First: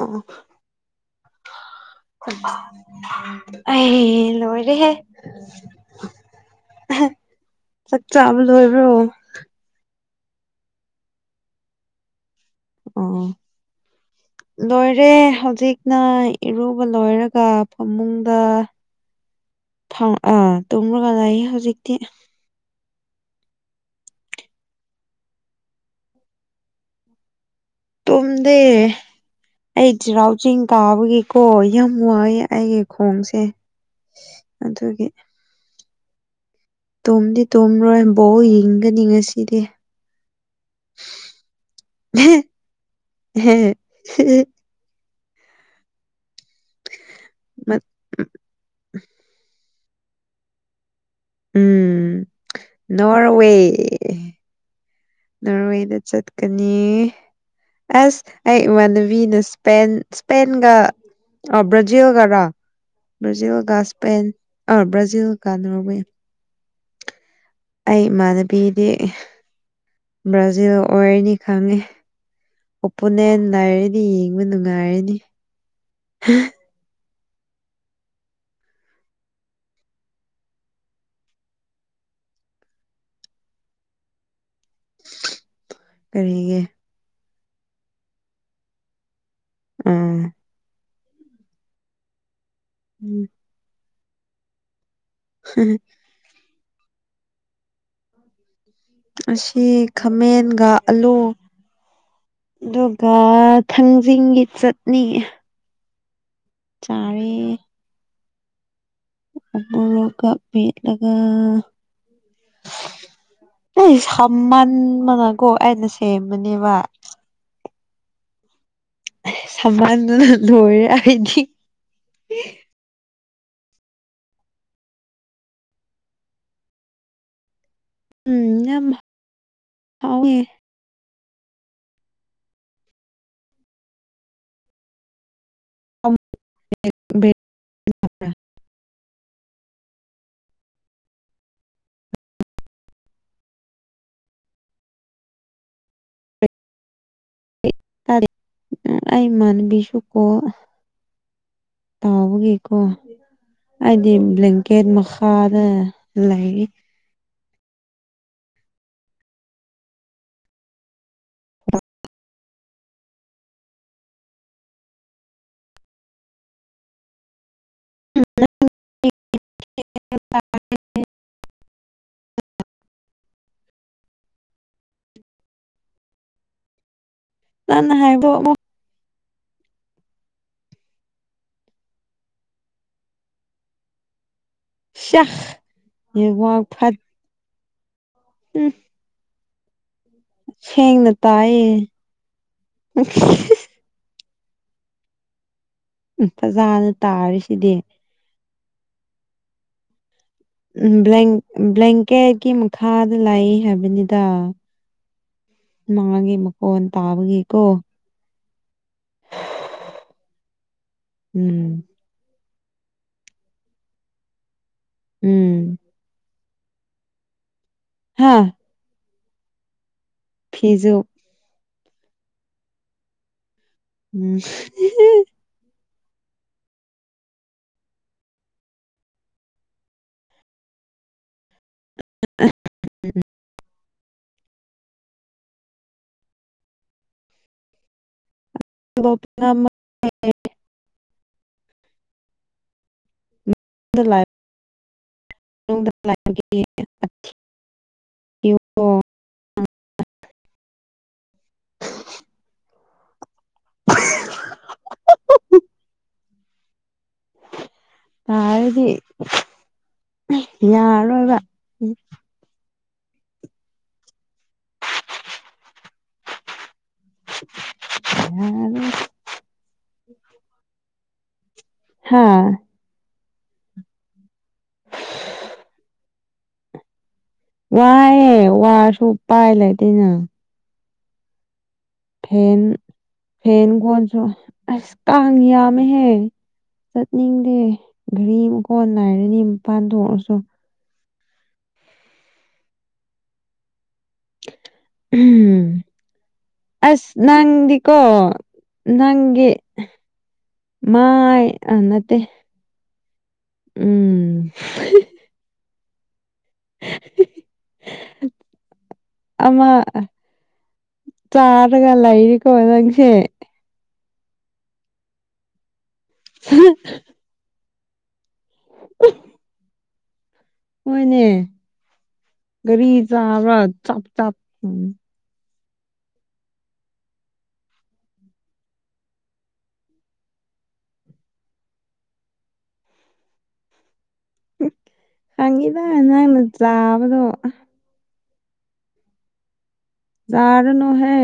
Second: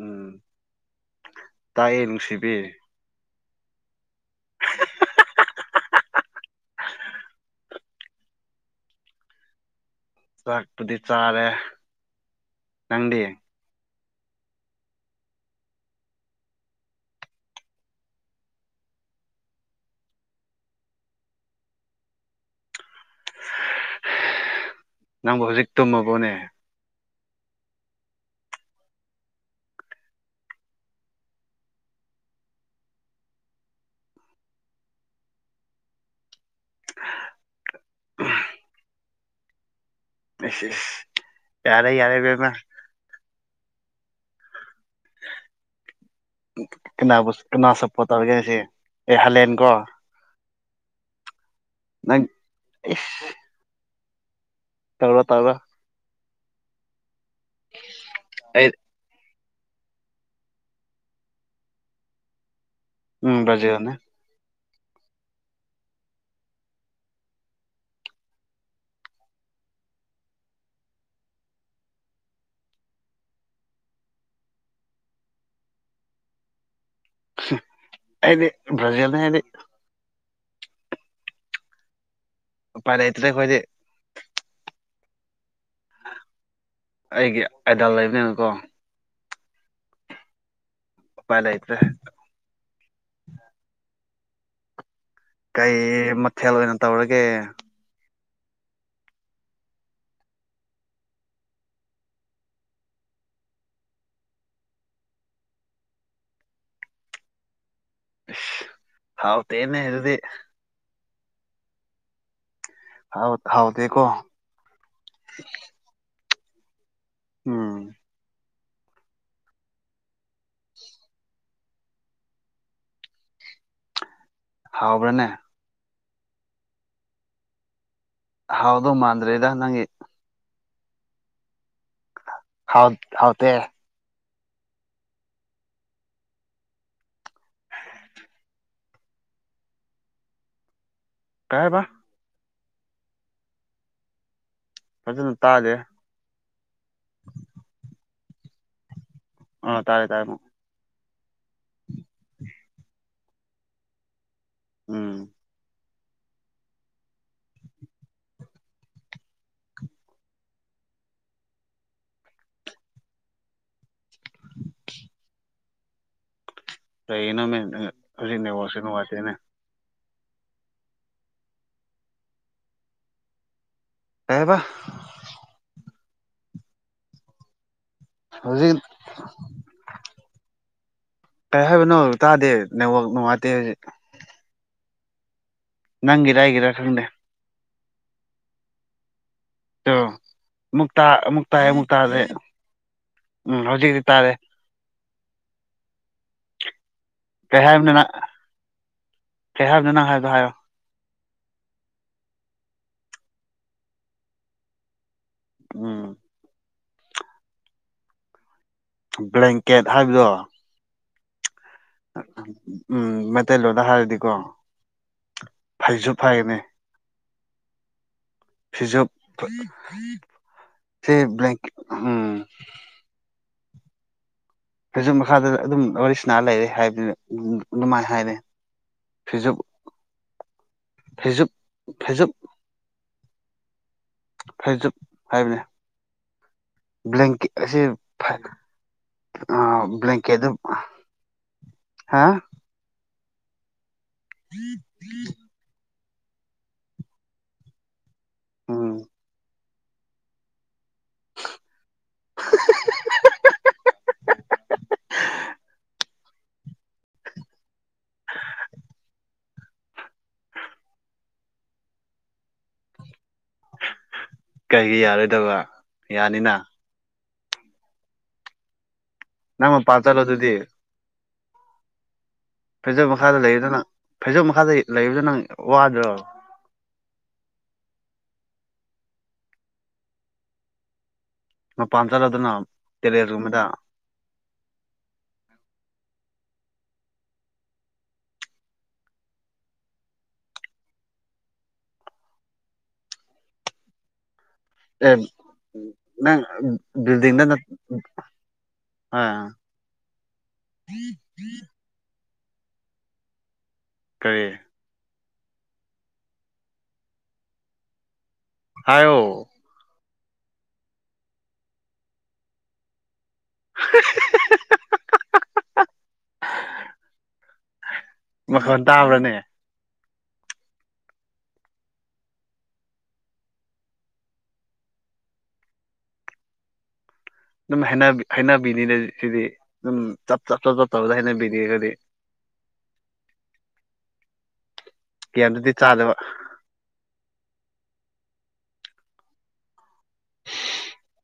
ꯑꯣ ꯇꯥꯏꯌꯦ ꯅꯨꯡꯁꯤꯕꯤ ꯈ ꯑꯩ ꯂꯣꯏꯔꯦꯍꯦ ꯆꯥꯛ ꯆꯥꯕ ꯂꯣꯏꯕ꯭ꯔꯣ ꯆꯥꯛꯄꯨꯗꯤ ꯆꯥꯔꯦ ꯅꯪꯗꯤ ꯑꯣ ꯂꯣꯏꯔꯦ ꯍꯧꯖꯤꯛꯅ ꯏꯔꯨꯕ ꯂꯣꯏꯔꯒ ꯐꯃꯨꯡꯗ [unintelligible] ꯐꯥꯎ ꯑ ꯇꯝ꯭ꯔꯒ ꯍꯧꯖꯤꯛꯇꯤ ꯅꯪꯕꯨ ꯍꯧꯖꯤꯛ ꯇꯨꯝꯃꯕꯣꯅꯦ ꯇꯗ ꯑꯩ ꯆꯩꯔꯥꯎ ꯆꯤꯡ ꯀꯥꯕꯒꯤꯀꯣ ꯌꯥꯝ ꯋꯥꯏ ꯑꯩꯒꯤ ꯈꯣꯡꯁꯦ ꯑꯗꯨꯒꯤ ꯇꯨꯝꯗꯤ ꯇꯨꯝꯔꯣꯏ ꯕꯣꯛ ꯌꯦꯡꯒꯅꯤ ꯉꯁꯤꯗꯤ ꯌꯥꯔꯦ ꯌꯥꯔꯦ ꯔꯅ ꯎꯝ [unintelligible] ꯀꯅꯥꯕꯨ ꯀꯅꯥ ꯁꯞꯄꯣꯔꯠ ꯇꯧꯔꯤꯒꯦꯅꯦ ꯁꯤ ꯑꯦ ꯍꯂꯦꯟ ꯀꯣ ꯅꯪ ꯎꯝ ꯏꯁ ꯅꯣꯔꯋꯦ ꯇꯧꯔꯣ ꯇꯧꯔꯣ ꯅꯣꯔꯋꯦꯗ ꯆꯠꯀꯅꯤ ꯑꯁ ꯑꯩ ꯏꯃꯥꯟꯅꯕꯤꯅ ꯁꯄꯦ ꯁꯄꯦꯟꯒ ꯭ꯔꯖꯤꯜꯒꯔ ꯎꯝ ꯕ꯭ꯔꯥꯖꯤꯜꯒ ꯕ꯭ꯔꯥꯖꯤꯜꯅꯦ ꯏꯁꯄꯦꯟ ꯑꯥ ꯕ꯭ꯔꯥꯖꯤꯜꯒ ꯅꯣꯔꯋꯦ ꯑꯩ ꯏꯃꯥꯟꯅꯕꯤꯗꯤ ꯕ꯭ꯔꯥꯖꯤꯜ ꯑꯣꯏꯔꯅꯤ ꯈꯪꯉꯤ ꯑꯣꯄꯨꯅꯦ ꯂꯩꯥꯏꯔꯅꯤ ꯌꯦꯡꯕ ꯅꯨꯡꯉꯥꯏꯔꯅꯤ ꯑꯩꯗꯤ ꯕ꯭ꯔꯖꯤꯜ ꯅ ꯏꯗꯤ ꯄꯔꯇꯦꯈꯣꯏꯗꯤꯦ ꯀꯔꯤꯒꯦ ꯑꯩꯒꯤ ꯑꯥꯏꯗꯥꯜ ꯂꯩꯕꯅꯤꯅꯀꯣ ꯑꯥ ꯐꯂꯥꯏꯇ꯭ꯔꯦ ꯎꯝ ꯀꯩ ꯃꯊꯦꯜꯅ ꯇꯧꯔꯒꯦ ꯑꯁꯤ ꯈꯥꯃꯦꯟꯒ ꯑꯥꯂꯨ ꯑꯗꯨꯒ ꯊꯥꯡꯖꯤꯡꯒꯤ ꯆꯠꯅꯤ ꯆꯔ ꯑ ꯃꯣꯔꯣꯒ ꯄꯦꯠ ꯂꯒꯥ ꯍꯥꯎ ꯅ ꯍꯥꯎꯇꯦꯀꯣ ꯁꯃꯟ ꯃꯅꯀꯣ ꯑꯩꯅ ꯁꯦꯝꯕꯅꯦꯕ ꯎꯝ ꯁꯃꯥꯟꯗꯨꯅ ꯂꯣꯏꯔꯦ ꯑꯩꯗꯤ ꯍꯥꯥꯎꯕ꯭ꯔꯥꯅꯦ ꯎꯝ ꯌꯥꯝ ꯍꯥꯎꯗꯣ ꯃꯥꯥꯟꯗ꯭ꯔꯦꯗ ꯅꯪꯒꯤ ꯍꯥꯎꯋꯦ ꯍꯥꯎ ꯍꯥꯎꯇ [unintelligible] ꯀꯥꯏꯕ ꯐꯖꯅ ꯇꯥꯖꯦ ꯑꯩꯥꯟ ꯑꯥ ꯇꯥꯔꯦ ꯇꯥꯔꯦ ꯁꯀꯣ ꯑꯃꯨꯛ ꯇꯥꯎꯕꯒꯤꯀꯣ ꯍꯥꯏꯗꯤ ꯕ꯭ꯂꯦꯡꯀꯦꯠ ꯎꯝ ꯃꯈꯥꯗ ꯂꯩꯦ ꯏꯅ ꯃ ꯍꯧꯖꯤ ꯅ ꯋꯥꯔꯁꯤ ꯅꯅꯨꯡ ꯋꯥꯔꯁꯦꯅꯦ [unintelligible] ꯑꯦꯕ ꯅ ꯅꯥꯏ [unintelligible] ꯀꯩ ꯍꯥꯏꯕꯅꯣ ꯇꯥꯗꯦ ꯅꯋꯥꯛ ꯅꯨꯡꯉꯥꯏꯇꯦ ꯍꯧꯖꯤꯛ ꯁꯦꯛ ꯅꯪꯒꯦꯔꯥ ꯍꯥꯏꯒꯦꯔꯥ ꯈꯪꯗꯦ ꯎꯝ ꯑ ꯑꯃꯨꯛ ꯁꯦꯡꯅ ꯑꯃꯨꯛ ꯇꯥꯏꯌꯦ ꯇꯥꯏꯔꯦ ꯑꯃꯨꯛ ꯇꯥꯔꯦ ꯎꯝ ꯍꯧꯖꯤꯛꯛꯇꯤ ꯇꯥꯔꯦ ꯎꯝ ꯐꯖꯥꯅ ꯇꯥꯔꯤꯁꯤꯗꯤ ꯐ ꯍꯥꯏꯗꯅ ꯍꯥꯏꯕ ꯎꯝ ꯕ꯭ꯂꯦꯡꯀꯦꯠꯀꯤ ꯃꯈꯥꯗ ꯂꯥꯛꯏ ꯍꯥꯏꯕꯅꯤꯗ ꯎꯝ ꯃꯥꯒꯤꯦ ꯃꯈꯨꯀꯣꯟꯟ ꯇꯥꯕꯒꯦꯀꯣ ꯕ꯭ꯂꯦꯡꯀꯦꯠ ꯍꯥꯏꯕꯗꯣ ꯎꯝ ꯎꯝ ꯃꯩꯇꯩꯂꯣꯟꯗ ꯍꯥꯏꯔꯗꯤꯀꯣ ꯎꯝ ꯐꯩꯁꯨ ꯐꯩꯅꯤ ꯍꯥ ꯄꯤꯖ ꯐꯤꯖꯨ ꯭ꯂ ꯎꯝ ꯎꯝ ꯍꯧꯁꯨꯛ ꯃꯈꯥꯗ ꯑꯗꯨꯝ ꯋꯥꯔꯤꯁꯅꯥ ꯂꯩꯔꯦ ꯍꯥꯏꯕꯗꯨꯅ ꯑꯗꯨꯃꯥꯏ ꯍꯥꯏꯔꯦ ꯐꯤꯖꯨꯞ ꯍꯖꯞ [unintelligible] ꯐꯩꯖꯠ ꯍꯥꯏꯕꯅꯦ ꯕ꯭ꯂꯦꯡꯀꯦꯠ ꯑꯁꯤ ꯂꯣꯞꯄꯅ ꯑ ꯑꯃꯗ ꯕ꯭ꯂꯀꯦꯠ ꯍꯥꯦ ꯂꯥꯏ ꯎ ꯎꯝ ꯎꯝ ꯣ ꯍꯥꯏꯔꯗꯤ ꯌꯥꯔꯔꯣꯏꯕ ꯀꯩꯒꯤ ꯌꯥꯔꯣꯏꯗꯧꯕ ꯌꯥꯅꯤꯅ ꯍ ꯅꯪ ꯃꯄꯥꯥꯟ ꯆꯠꯂꯣ ꯑꯗꯨꯗꯤ ꯍꯥꯥ ꯐꯩꯖꯣ ꯃꯈꯥꯗ ꯂꯩꯕꯗ ꯅꯪ ꯐꯩꯖꯣꯝ ꯃꯈꯥꯗ ꯂꯩꯕꯗ ꯅꯪ ꯋꯥꯗꯣꯏꯣ ꯋꯥ ꯑꯦꯦ ꯋꯥ ꯁ ꯄꯥꯏ ꯂꯩꯇꯅ ꯃꯄꯥꯟ ꯆꯠꯂꯣꯗꯅ ꯐꯦꯟ ꯇꯦꯔꯦꯁꯒꯨꯝꯕꯗ ꯐꯦꯟ ꯀꯣꯣꯟꯁꯨ ꯀꯌꯥꯝ ꯍ ꯆꯠꯅꯤꯡꯗꯦ ꯘꯔꯤ ꯃꯈꯨ ꯀꯣꯟ ꯅꯥꯏꯔꯅꯤꯄꯥꯟꯊꯣꯛꯔꯁꯨ ꯑꯦ ꯅꯪ ꯑꯁ ꯕꯤꯜꯗꯤꯡꯗ ꯅꯠ ꯅꯪꯗꯤꯀꯣ ꯑꯥ ꯅꯪꯦ ꯃꯥꯏꯅꯠꯇꯦ ꯇꯔꯦ ꯍꯥꯏꯌꯣ ꯑꯃ ꯆꯥꯔꯒ ꯂ ꯏꯅꯤ ꯀꯣ ꯑꯣꯏꯁꯦ [unintelligible] ꯍ [unintelligible] ꯃꯈꯣꯟ ꯇꯥꯕ꯭ꯔꯅꯦ꯫ ꯍꯣꯏꯅꯦ ꯒꯥꯔꯤ ꯆꯥꯕ ꯆꯞ ꯆꯞ꯫ ꯑꯗꯨꯝ ꯍꯩꯅꯕꯤ ꯍꯩꯅꯕꯤꯅꯤꯅ ꯁꯤꯗꯤ ꯑꯗꯨꯝ ꯆꯞ ꯆꯞ ꯆ ꯆꯞ ꯇꯧꯗ ꯍꯩꯅꯕꯤꯅꯤꯁꯤꯗꯤ꯫ [inaudible] [unintelligible] ꯍꯪꯉꯤꯕ ꯅꯪꯅ ꯆꯥꯕꯗꯣ꯫ ꯆꯔꯨꯅꯣꯍꯦ꯫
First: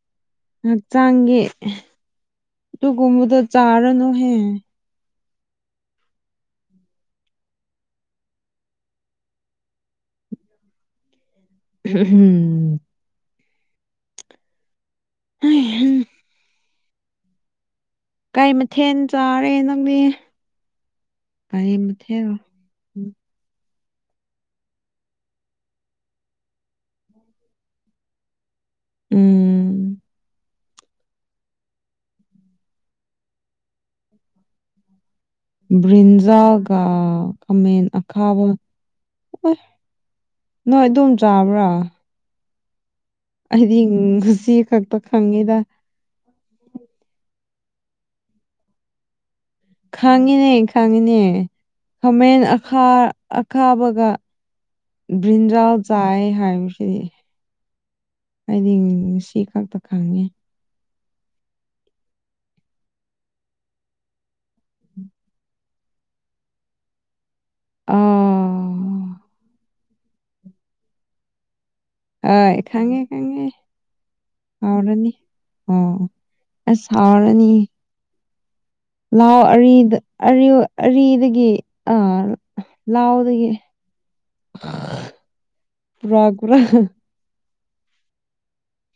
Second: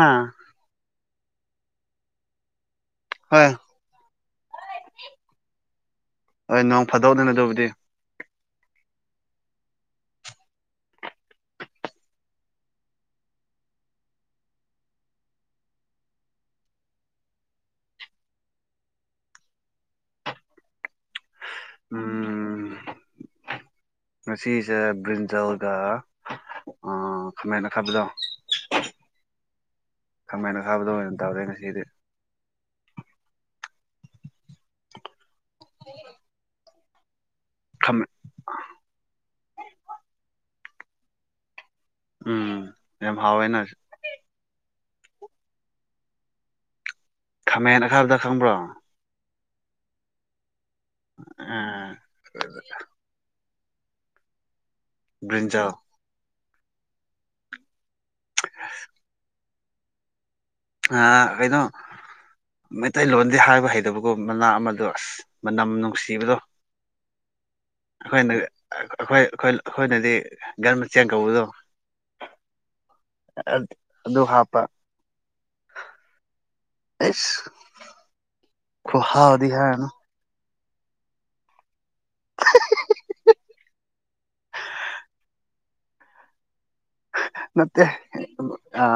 ꯑꯥ꯫ ꯍꯛꯆꯥꯡꯒꯤ ꯑꯗꯨꯒꯨꯝꯕꯗꯨ ꯍꯣꯏ ꯆꯥꯔꯅꯨꯍꯦ꯫ ꯍꯣꯏ ꯅꯣꯡ ꯐꯥꯗꯣꯛꯅꯤꯅ ꯑꯗꯨꯕꯨꯗꯤ꯫ [unintelligible] ꯎꯝ ꯍꯩꯍꯥ ꯀꯩ ꯃꯊꯦꯜ ꯆꯥꯔꯦ ꯅꯪꯗꯤ꯫ ꯄꯌꯦ ꯃꯊꯦꯜꯅꯣ [unintelligible] ꯎꯝ ꯉꯁꯤꯁꯦ ꯕ꯭ꯔꯤꯟꯖꯜꯗ ꯑꯥ ꯈꯥꯃꯦꯟ ꯑꯈꯥꯕꯗꯣ꯫ ꯎꯝ꯫ ꯈꯥꯃꯦꯟ ꯑꯈꯥꯕꯗꯣ ꯑꯣꯏꯅ ꯇꯧꯔꯦ ꯉꯁꯤꯗꯤ꯫ ꯭ꯕ꯭ꯔꯤꯟꯖꯜꯒ ꯈꯥꯃꯦꯟ ꯑꯈꯥꯕ ꯑꯣꯏ ꯅꯣꯏ ꯑꯗꯨꯝ ꯆꯥꯕ꯭ꯔꯥ꯫ ꯎꯝ ꯌꯥꯝ ꯍꯥꯎꯋꯦꯅ ꯑꯩꯗꯤ ꯉꯁꯤ ꯈꯛꯇ ꯈꯪꯉꯤꯗ꯫ ꯈꯥꯃꯦꯟ ꯑꯈꯥꯕꯗ ꯈꯪꯕ꯭ꯔꯣ꯫ ꯈꯪꯡꯉꯤꯅꯦ ꯈꯪꯡꯉꯤꯅꯦ ꯑꯥ ꯈꯃꯦꯟ ꯑꯈꯥ ꯑ ꯑꯈꯥꯕꯒ ꯕ꯭ꯔꯤꯟꯖꯜ ꯕ꯭ꯔꯤꯟꯖꯥꯜ ꯆꯥꯏ ꯍꯥꯏꯁꯤꯅꯤ꯫ ꯑꯩꯗꯤ ꯉꯁꯤ ꯈꯛꯇ ꯈꯪꯉꯤ꯫ ꯍꯥꯥ ꯀꯩꯗꯣ꯫ ꯃꯩꯇꯩꯂꯣꯟꯗꯤ ꯍꯥꯏꯕ ꯍꯩꯇꯕꯒꯨꯝ ꯃꯅꯥ ꯑꯃꯗꯣ ꯑꯁ ꯃꯅꯝ ꯅꯨꯡꯁꯤꯕꯗꯣ꯫ ꯑꯩꯈꯣꯏꯅ ꯑꯥ ꯑꯩꯈꯣꯏ ꯑꯩꯈꯣꯏꯅꯗꯤ ꯒꯟ ꯃꯆꯦꯡ ꯀꯧꯕꯗꯣ꯫ ꯍꯣꯏ ꯈꯪꯉꯦ ꯈꯪꯉꯦ꯫ ꯑꯗꯨ ꯍꯥꯞꯄ ꯍꯥꯎꯔꯅꯤ ꯑꯣ ꯑꯁ ꯍꯥꯎꯔꯅꯤ꯫ ꯑꯩꯁ ꯂꯑꯣ ꯈꯨꯍꯥꯎꯗꯤ ꯍꯥꯏꯔꯅꯨ ꯑꯔꯤꯗ ꯑꯔꯤꯎ ꯑꯔꯤꯗꯒꯤ ꯑꯥ ꯂꯥꯎꯗꯒꯤ [unintelligible] ꯄꯨꯔꯥ ꯀꯨꯔꯥ [unintelligible] ꯅꯠꯇꯦ ꯍꯦ [unintelligible] ꯍꯥ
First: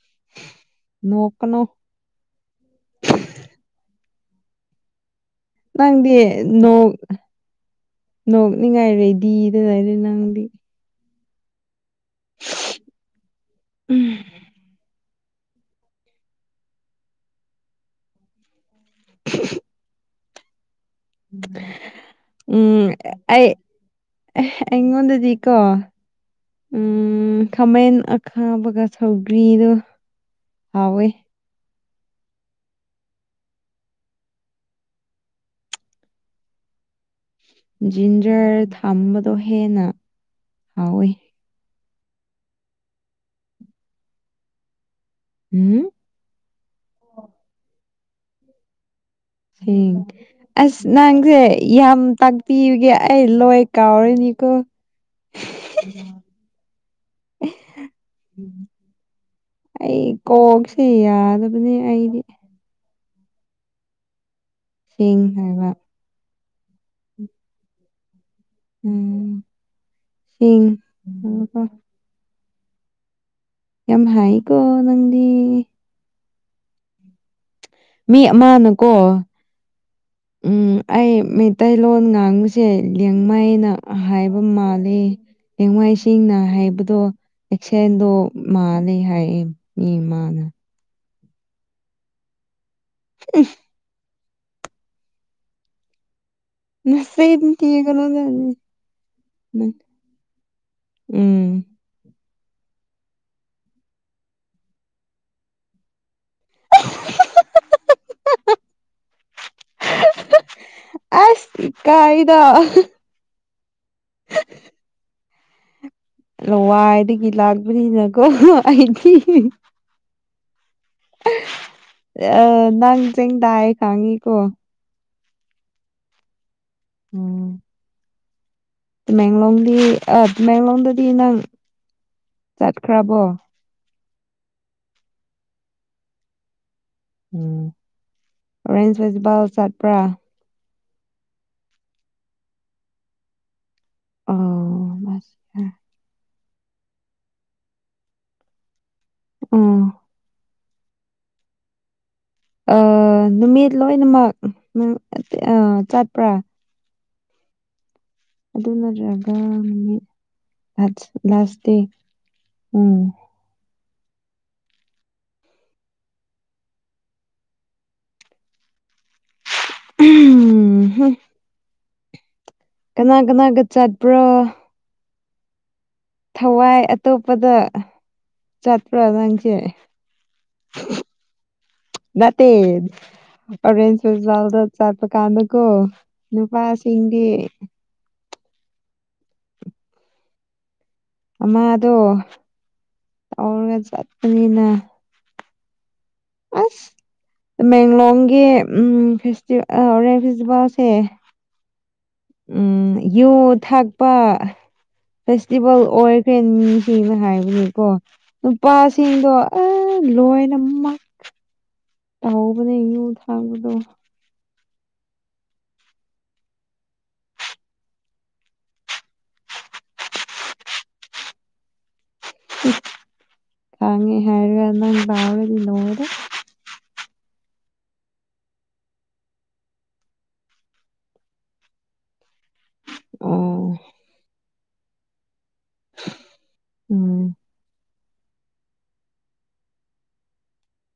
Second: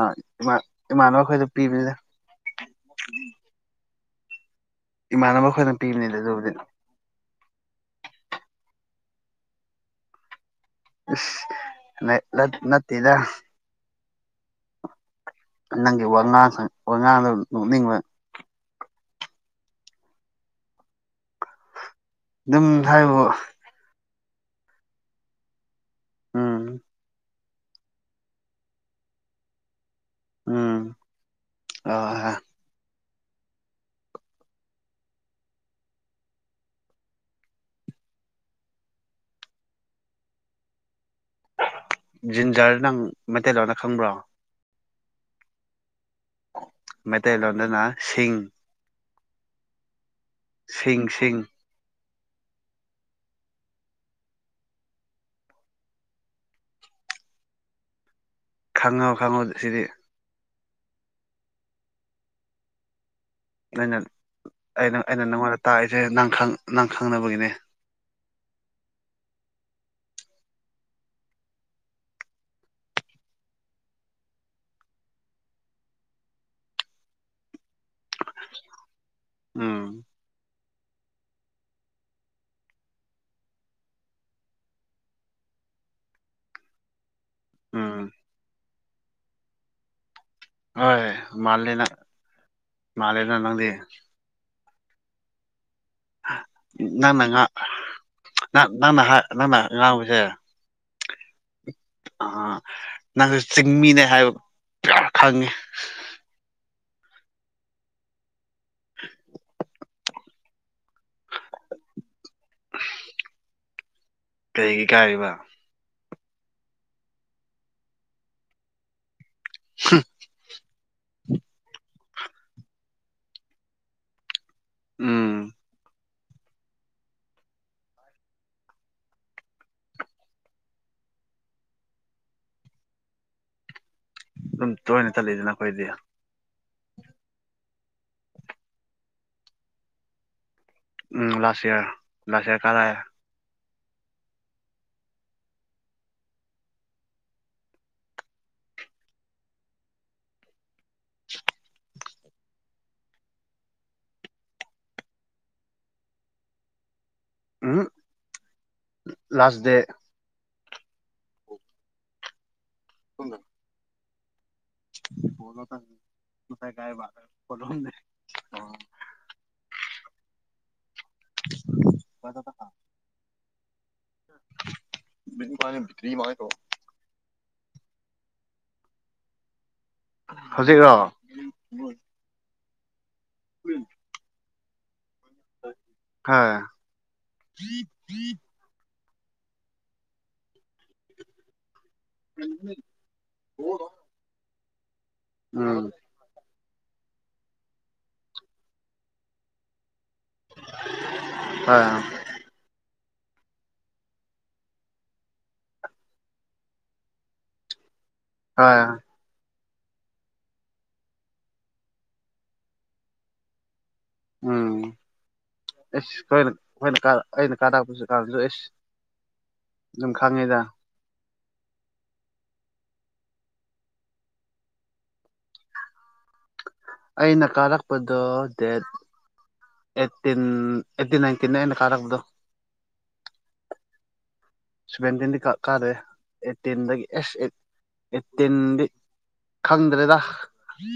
ꯏꯃꯥꯟ ꯏꯃꯥꯟꯅꯈꯣꯏꯗ ꯅꯣꯛꯀꯅꯣ ꯄꯤꯕꯅꯤꯗ꯫ [unintelligible] ꯏꯃꯥꯟꯅꯕ ꯑꯩꯈꯣꯏꯅ ꯅꯪꯪꯗꯤ ꯄꯤꯕꯅꯤꯗ ꯑꯗꯨꯕꯨꯗꯤ ꯅꯣꯛ ꯅꯣꯛꯅꯤꯡꯉꯥꯏ ꯔꯦꯗꯤꯗ ꯂꯩꯔꯤ ꯅꯪꯗꯤ꯫ ꯏꯁ ꯅꯠ ꯅꯠ ꯅꯠꯇꯦꯗ ꯫ ꯎꯝ ꯅꯪꯒꯤ ꯋꯥꯉꯥꯡꯁ ꯋꯥꯉꯥꯡꯗ ꯅꯣꯛꯅꯤꯡꯕ꯫ [unintelligible] ꯑꯗꯨꯝ ꯎꯝ ꯍꯥꯏꯕꯨ ꯑꯩ ꯑꯩꯉꯣꯟꯗꯗꯤꯀꯣ ꯎꯝ ꯎꯝ ꯈꯥꯃꯦꯟ ꯑꯈꯥꯕꯒ ꯁꯧꯒ꯭ꯔꯤꯗꯣ ꯍꯥꯎꯋꯦ꯫ ꯑ ꯍ ꯖꯤꯟꯖꯔ ꯊꯝꯕꯗꯣ ꯍꯦꯟꯅ ꯍꯥꯎꯋꯤ꯫ ꯖꯤꯟꯖꯔ ꯅꯪ ꯃꯩꯇꯩ ꯂꯣꯟꯗ ꯈꯪꯕ꯭ꯔꯣ꯫ ꯍꯨꯝꯝ ꯃꯩꯇꯩꯂꯣꯟꯗꯅ ꯁꯤꯡ꯫ ꯎ ꯑꯁ ꯁꯤꯡ ꯅꯪꯁꯦ ꯁꯤꯡ ꯌꯥꯝ ꯇꯥꯛꯄꯤꯌꯨꯒꯦ ꯑꯩ ꯂꯣꯏ ꯀꯥꯎꯔꯤꯅꯤꯀꯣ [unintelligible] ꯈꯪꯉꯣ ꯈꯪꯉꯣ ꯁꯤꯗꯤ ꯑꯩ ꯀꯣꯛꯁꯦ ꯌꯥꯗꯕꯅꯦ ꯑꯩꯗꯤ ꯑꯩꯅ ꯑꯩꯅ ꯁꯦꯡ ꯑꯩꯅ ꯅꯪꯉꯣꯟꯗ ꯍꯥꯏꯕ ꯇꯥꯛꯏꯁꯦ ꯅ ꯅꯪ ꯈꯪꯅꯕꯒꯤꯅꯦ ꯎꯝ ꯁꯤ ꯍ ꯌꯥꯝ ꯍꯥꯏꯥꯏꯀꯣ ꯅꯪꯗꯤ ꯃꯤ ꯑꯃꯅꯀꯣ ꯎꯝ ꯎꯝ ꯑꯩ ꯃꯩꯇꯩꯂꯣꯟ ꯉꯥꯡꯕꯁꯦ ꯂꯦꯡꯃꯥꯏꯅ ꯍꯥꯏꯕ ꯃꯥꯜꯂꯤ ꯆꯦꯡꯋꯥꯏꯁꯤꯡꯅ ꯍꯥꯏꯕꯗꯣ ꯎꯝ ꯑꯦꯛꯁꯦꯟꯗꯣ ꯃꯥꯂ ꯍꯥꯏꯔꯑꯦ ꯃꯤ ꯏꯃꯥꯅ ꯍꯣꯏꯣꯏ ꯃꯥꯜꯂꯅ ꯃꯥꯂꯅ ꯅꯪꯗꯤ ꯃꯁ ꯅꯪꯅ ꯉꯥ ꯊ ꯀꯣ ꯅꯪꯅ ꯅꯪꯅ ꯉꯥꯡꯕꯁꯦ ꯎꯝ ꯑ ꯅꯪꯁꯨ ꯆꯤꯡꯃꯤꯅꯦ ꯍꯥꯏꯕ ꯈꯪꯉꯤ [unintelligible] [unintelligible] ꯑꯁ ꯀꯥꯏꯗ ꯀꯩꯒꯤ ꯀꯥꯏꯔꯤꯕ ꯂꯋꯥꯏꯗꯒꯤ ꯂꯥꯛꯄꯅꯤꯅꯀꯣ ꯑꯩꯗꯤ ꯍ ꯑ ꯅꯪ ꯆꯤꯡ ꯇꯑ ꯈꯥꯉꯤꯀꯣ ꯎꯝ ꯎꯝ ꯇꯃꯦꯦꯡꯡꯂꯣꯡꯗꯤ ꯑ ꯇꯃꯦꯡꯂꯣꯡꯗꯗꯤ ꯅꯪ ꯆꯠꯈ꯭ꯔꯥꯕꯣ ꯑꯗꯨꯝ ꯇꯣꯏꯅ ꯆꯠꯂꯤꯗꯅꯈꯣꯏꯗꯤ ꯎꯝ ꯑꯣꯔꯦꯟꯖ ꯐꯦꯁꯇꯤꯚꯦꯜ ꯆꯠꯄ꯭ꯔꯥ ꯎꯝ ꯂꯥꯁꯌꯥ ꯂꯥꯁꯌꯥ ꯀꯔꯦ ꯑꯣꯁꯔ ꯑꯥ ꯑ ꯅꯨꯃꯤꯠ ꯂꯣꯏꯅꯃꯛ ꯆꯠꯄ꯭ꯔꯥ ꯑ ꯑꯗꯨ ꯅꯠꯇ꯭ꯔꯒ ꯅꯨꯃꯤꯠ ꯂꯥꯁ ꯗꯦ ꯎꯝ ꯍꯣꯂꯣꯥꯏ ꯀ ꯐ ꯎꯝ ꯀꯅꯥ ꯀꯅꯥꯒ ꯆꯠꯄ꯭ꯔꯣ ꯃ ꯄ ꯊꯋꯥꯏ ꯑꯇꯣꯞꯄꯗ ꯆꯠꯄ꯭ꯔꯥ ꯅꯪꯁꯦ ꯍꯧꯖꯤꯛꯔꯣ ꯅꯠꯇꯦꯦꯟꯁꯁ ꯆꯗ ꯆꯠꯄ ꯀꯥꯟꯗꯀꯣ ꯍꯣꯏ ꯅꯨꯄꯥꯁꯤꯡꯗꯤ ꯑꯃꯥꯗꯣ ꯇꯧꯔꯒ ꯆꯠꯄꯅꯤꯅ ꯎꯝ ꯃꯦꯃꯦꯡꯂꯣꯡꯒꯤ ꯎꯝ ꯐꯦꯇ ꯑꯣꯣꯔꯦꯟ ꯐꯦꯁꯇꯤꯚꯦꯜꯁꯦ ꯑ ꯎꯝ ꯌꯨ ꯊꯥꯛꯄ ꯐꯦꯁꯇꯤꯚꯦꯜ ꯑꯣꯏꯈ꯭ꯔꯦ ꯃꯤꯁꯤꯡꯅ ꯍꯥꯏꯕꯅꯦꯀꯣ ꯍꯣꯏ ꯅꯨꯄꯥꯁꯤꯡꯗꯣ ꯑ ꯂꯣꯏꯅꯃꯛ ꯇꯥꯎꯕꯅꯦ ꯉꯨ ꯊꯥꯡꯕꯗꯣ ꯎꯝ ꯑꯦꯁ ꯑꯩꯣꯏꯅꯈꯣꯏꯅ ꯑꯩꯅ ꯀꯥꯔꯛꯄꯁꯨ ꯀꯥꯟꯅꯁꯨ ꯑꯦꯁ ꯑꯗꯨꯝ ꯈꯪꯉꯤꯗ ꯀꯥꯉꯤ ꯍꯥꯏꯔꯒ ꯄꯥꯕꯅꯤꯔ ꯑꯩꯅ ꯀꯥꯔꯛꯄꯗ ꯗꯦꯠ ꯑꯦꯠꯇꯤꯟ ꯑꯦꯠꯇꯤꯟꯇꯤ ꯅꯩꯅ ꯀꯥꯔꯛꯄꯗꯣ ꯑꯣ ꯁꯦꯚꯦꯟꯇꯤꯟꯗꯤ ꯀꯥ ꯀꯥꯔꯦ ꯑꯩꯠꯇꯤꯟꯗꯒꯤ ꯑꯦꯁ ꯑꯦ ꯑꯦꯠꯇꯤꯟꯗꯤ ꯈꯪꯗ꯭ꯔꯦꯗ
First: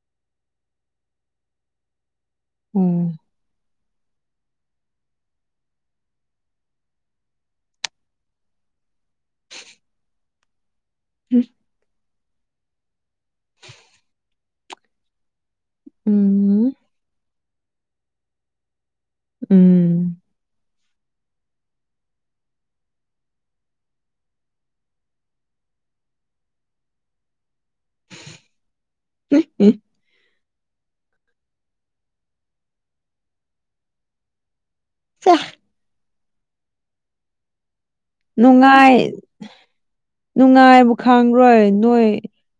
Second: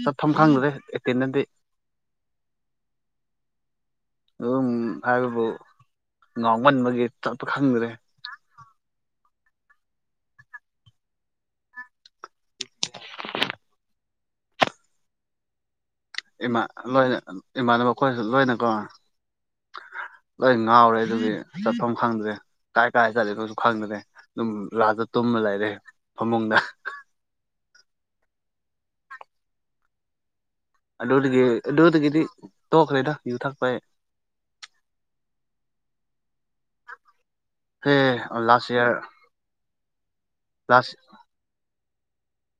ꯆꯠꯐꯝ ꯈꯪꯗ꯭ꯔꯦ ꯑꯦꯇꯦꯟꯗꯦꯟꯗꯤ ꯎꯝ ꯑꯗꯨꯝ ꯍꯥꯏꯕꯕꯨ ꯉꯥꯎꯃꯟꯕꯒꯤ ꯇꯠꯄ ꯈꯪꯗ꯭ꯔꯦ [unintelligible] ꯎꯝ ꯏꯃꯥ ꯂꯣꯏꯅ ꯏꯃꯥꯟꯅꯕ ꯑꯩꯈꯣꯏꯁꯨ ꯂꯣꯏꯅ ꯀꯣ ꯂꯣꯏ ꯉꯥꯎꯔꯦ ꯑꯗꯨꯗꯤ ꯆꯠꯐꯝ ꯈꯪꯗ꯭ꯔꯦ ꯀꯥꯏ ꯀꯥꯏ ꯆꯠꯂꯅꯣꯁꯨ ꯈꯪꯗ꯭ꯔꯦ ꯑꯗꯨꯝ ꯔꯥꯖꯗ ꯇꯨꯝꯃ ꯂꯩꯔꯦ ꯐꯃꯨꯡꯗ ꯍ ꯑꯗꯨꯗꯒꯤ ꯑꯗꯨꯗꯒꯤꯗꯤ ꯇꯣꯛꯈ꯭ꯔꯦꯗ ꯌꯨ ꯊꯛꯄ ꯆ ꯍꯦ ꯂꯥꯁ ꯅꯨꯡꯉꯥꯏ ꯏꯌꯥꯔ ꯂꯥꯁ ꯅꯨꯡꯉꯥꯏꯕ ꯈꯪꯈ꯭ꯔꯣꯏ ꯅꯣꯏ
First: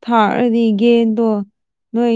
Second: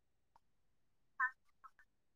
ꯊꯥꯛꯑꯗꯤ ꯒꯦꯟꯗꯣ ꯅꯣꯏ